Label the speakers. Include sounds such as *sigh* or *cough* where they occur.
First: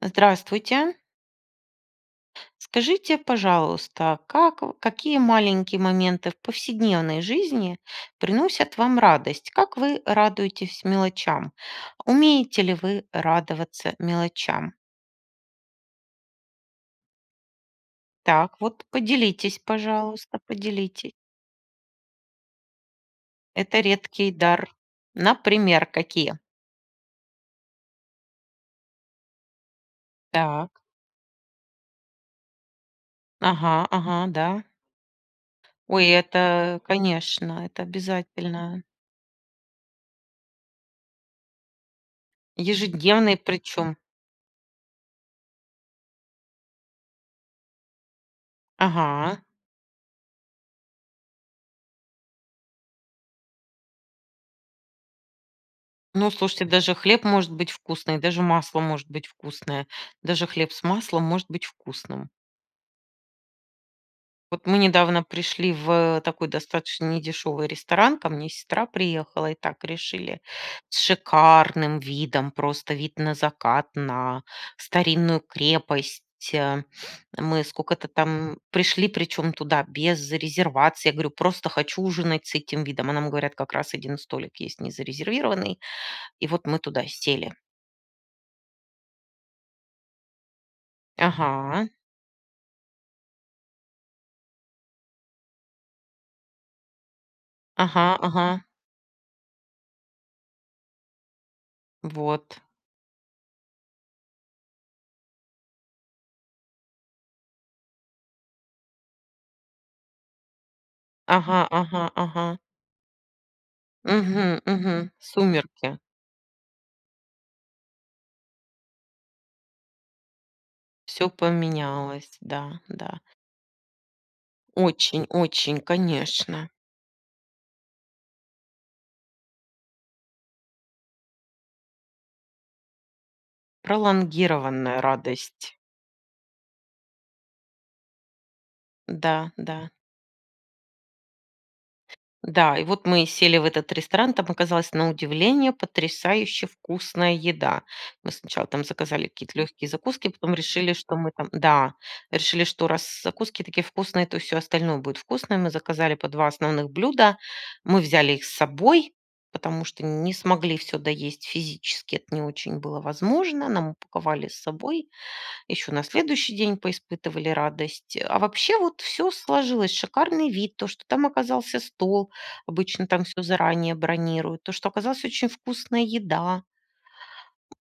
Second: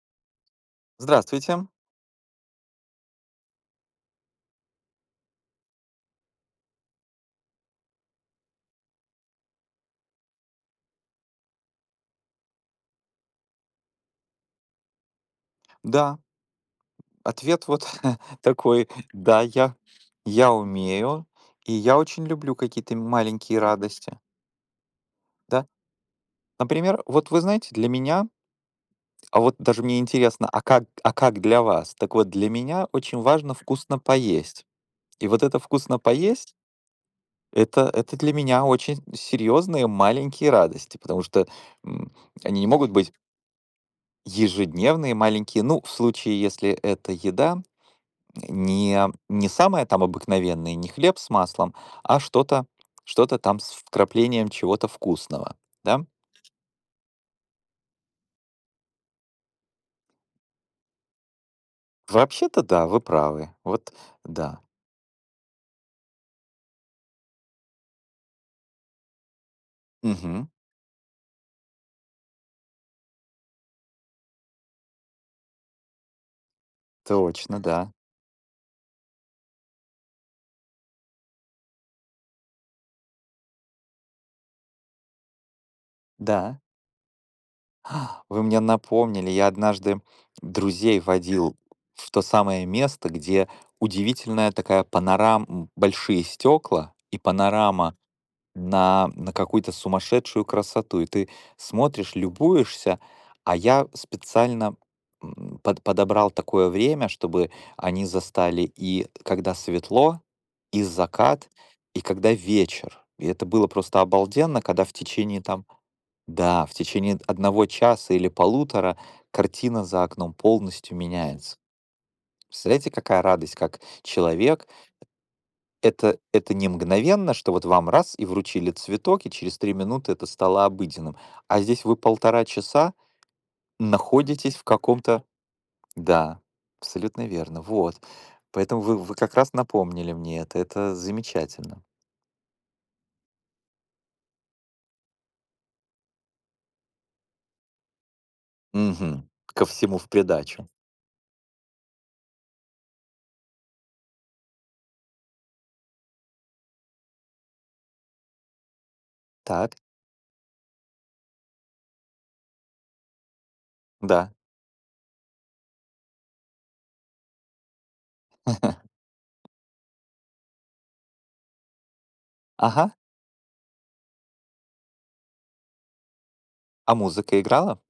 Speaker 1: Здравствуйте.
Speaker 2: Здравствуйте.
Speaker 1: Скажите, пожалуйста, как какие маленькие моменты в повседневной жизни приносят вам радость? Как вы радуетесь мелочам? Умеете ли вы радоваться мелочам?
Speaker 2: Да. Ответ вот, э, *chuckles*
Speaker 1: Так вот,
Speaker 2: такой: да,
Speaker 1: поделитесь,
Speaker 2: я
Speaker 1: пожалуйста,
Speaker 2: я
Speaker 1: поделитесь.
Speaker 2: умею, и я очень люблю какие-то м маленькие
Speaker 1: Это
Speaker 2: радости.
Speaker 1: редкий дар.
Speaker 2: Да.
Speaker 1: Например, какие?
Speaker 2: Например, вот, вы знаете, для меня а вот даже мне интересно, а
Speaker 1: Так.
Speaker 2: как а как для вас? Так вот, для меня очень важно
Speaker 1: Ага,
Speaker 2: вкусно
Speaker 1: ага, да.
Speaker 2: поесть. И вот это вкусно
Speaker 1: Ой,
Speaker 2: поесть
Speaker 1: это, конечно, это
Speaker 2: это это для меня
Speaker 1: обязательно.
Speaker 2: очень серьёзные маленькие радости, потому что, м, они не могут быть
Speaker 1: Ежедневный, причём.
Speaker 2: Ежедневные маленькие. Ну, в случае, если эта еда не
Speaker 1: Ага.
Speaker 2: не самая там обыкновенная, не хлеб с маслом, а что-то что-то там с вкраплением чего-то вкусного, да?
Speaker 1: Ну, слушайте, даже хлеб может быть вкусный, даже масло может быть вкусное, даже хлеб с маслом может быть вкусным.
Speaker 2: Вообще-то да, вы правы. Вот да.
Speaker 1: Вот мы недавно пришли в, э, такой достаточно недешёвый ресторан. Ко мне сестра приехала, и так решили,
Speaker 2: Мгм.
Speaker 1: с шикарным видом, просто вид на закат, на старинную крепость, э.
Speaker 2: Точно,
Speaker 1: Мы
Speaker 2: да.
Speaker 1: скока-то там пришли, причём туда без резервации. Я говорю: "Просто хочу ужинать с этим видом". А нам говорят: "Как раз 1 столик есть незарезервированный". И
Speaker 2: Да.
Speaker 1: вот мы туда сели.
Speaker 2: А, вы мне напомнили. Я однажды друзей водил
Speaker 1: Ага.
Speaker 2: в то самое место, где удивительная такая панорам м, большие стёкла и панорама
Speaker 1: Ага ага.
Speaker 2: на на какую-то сумасшедшую красоту. И ты смотришь,
Speaker 1: Вот.
Speaker 2: любуешься. А я специально, м, под подобрал такое время, чтобы они застали и когда светло, и закат,
Speaker 1: Ага,
Speaker 2: и
Speaker 1: ага,
Speaker 2: когда
Speaker 1: ага.
Speaker 2: вечер. И это было просто
Speaker 1: Мгм,
Speaker 2: обалденно, когда в
Speaker 1: мгм,
Speaker 2: течение там
Speaker 1: сумерки.
Speaker 2: да, в течение 1 часа или 1.5 картина за окном полностью
Speaker 1: Всё
Speaker 2: меняется.
Speaker 1: поменялось. Да,
Speaker 2: Представляете,
Speaker 1: да.
Speaker 2: какая радость, как человек
Speaker 1: Очень очень,
Speaker 2: Это это не
Speaker 1: конечно.
Speaker 2: мгновенно, что вот вам раз и вручили цветок, и через 3 минуты это стало обыденным. А здесь вы 1,5 часа находитесь в
Speaker 1: Пролонгированная
Speaker 2: каком-то
Speaker 1: радость.
Speaker 2: Да, абсолютно верно. Вот, поэтому вы вы как
Speaker 1: Н-да,
Speaker 2: раз
Speaker 1: да.
Speaker 2: напомнили мне это. Это замечательно.
Speaker 1: Да, и вот мы сели в этот ресторан. Там оказалась на удивление потрясающе вкусная еда. Мы сначала там
Speaker 2: Мгм.
Speaker 1: заказали какие-то
Speaker 2: Ко
Speaker 1: лёгкие
Speaker 2: всему в
Speaker 1: закуски, потом
Speaker 2: придачу.
Speaker 1: решили, что мы там да, решили, что раз закуски такие вкусные, то и всё остальное будет вкусное. Мы заказали по 2 основных блюда. Мы взяли их с собой,
Speaker 2: Так.
Speaker 1: потому что не смогли всё доесть физически. Это не очень было возможно. Нам
Speaker 2: Да.
Speaker 1: упаковали с собой. Ещё на следующий день поиспытывали радость. А вообще, вот, всё
Speaker 2: *chuckles*
Speaker 1: сложилось: шикарный вид, то, что там оказался стол,
Speaker 2: Ага.
Speaker 1: обычно там всё заранее бронируют, то, что оказалась очень вкусная еда.
Speaker 2: А музыка играла?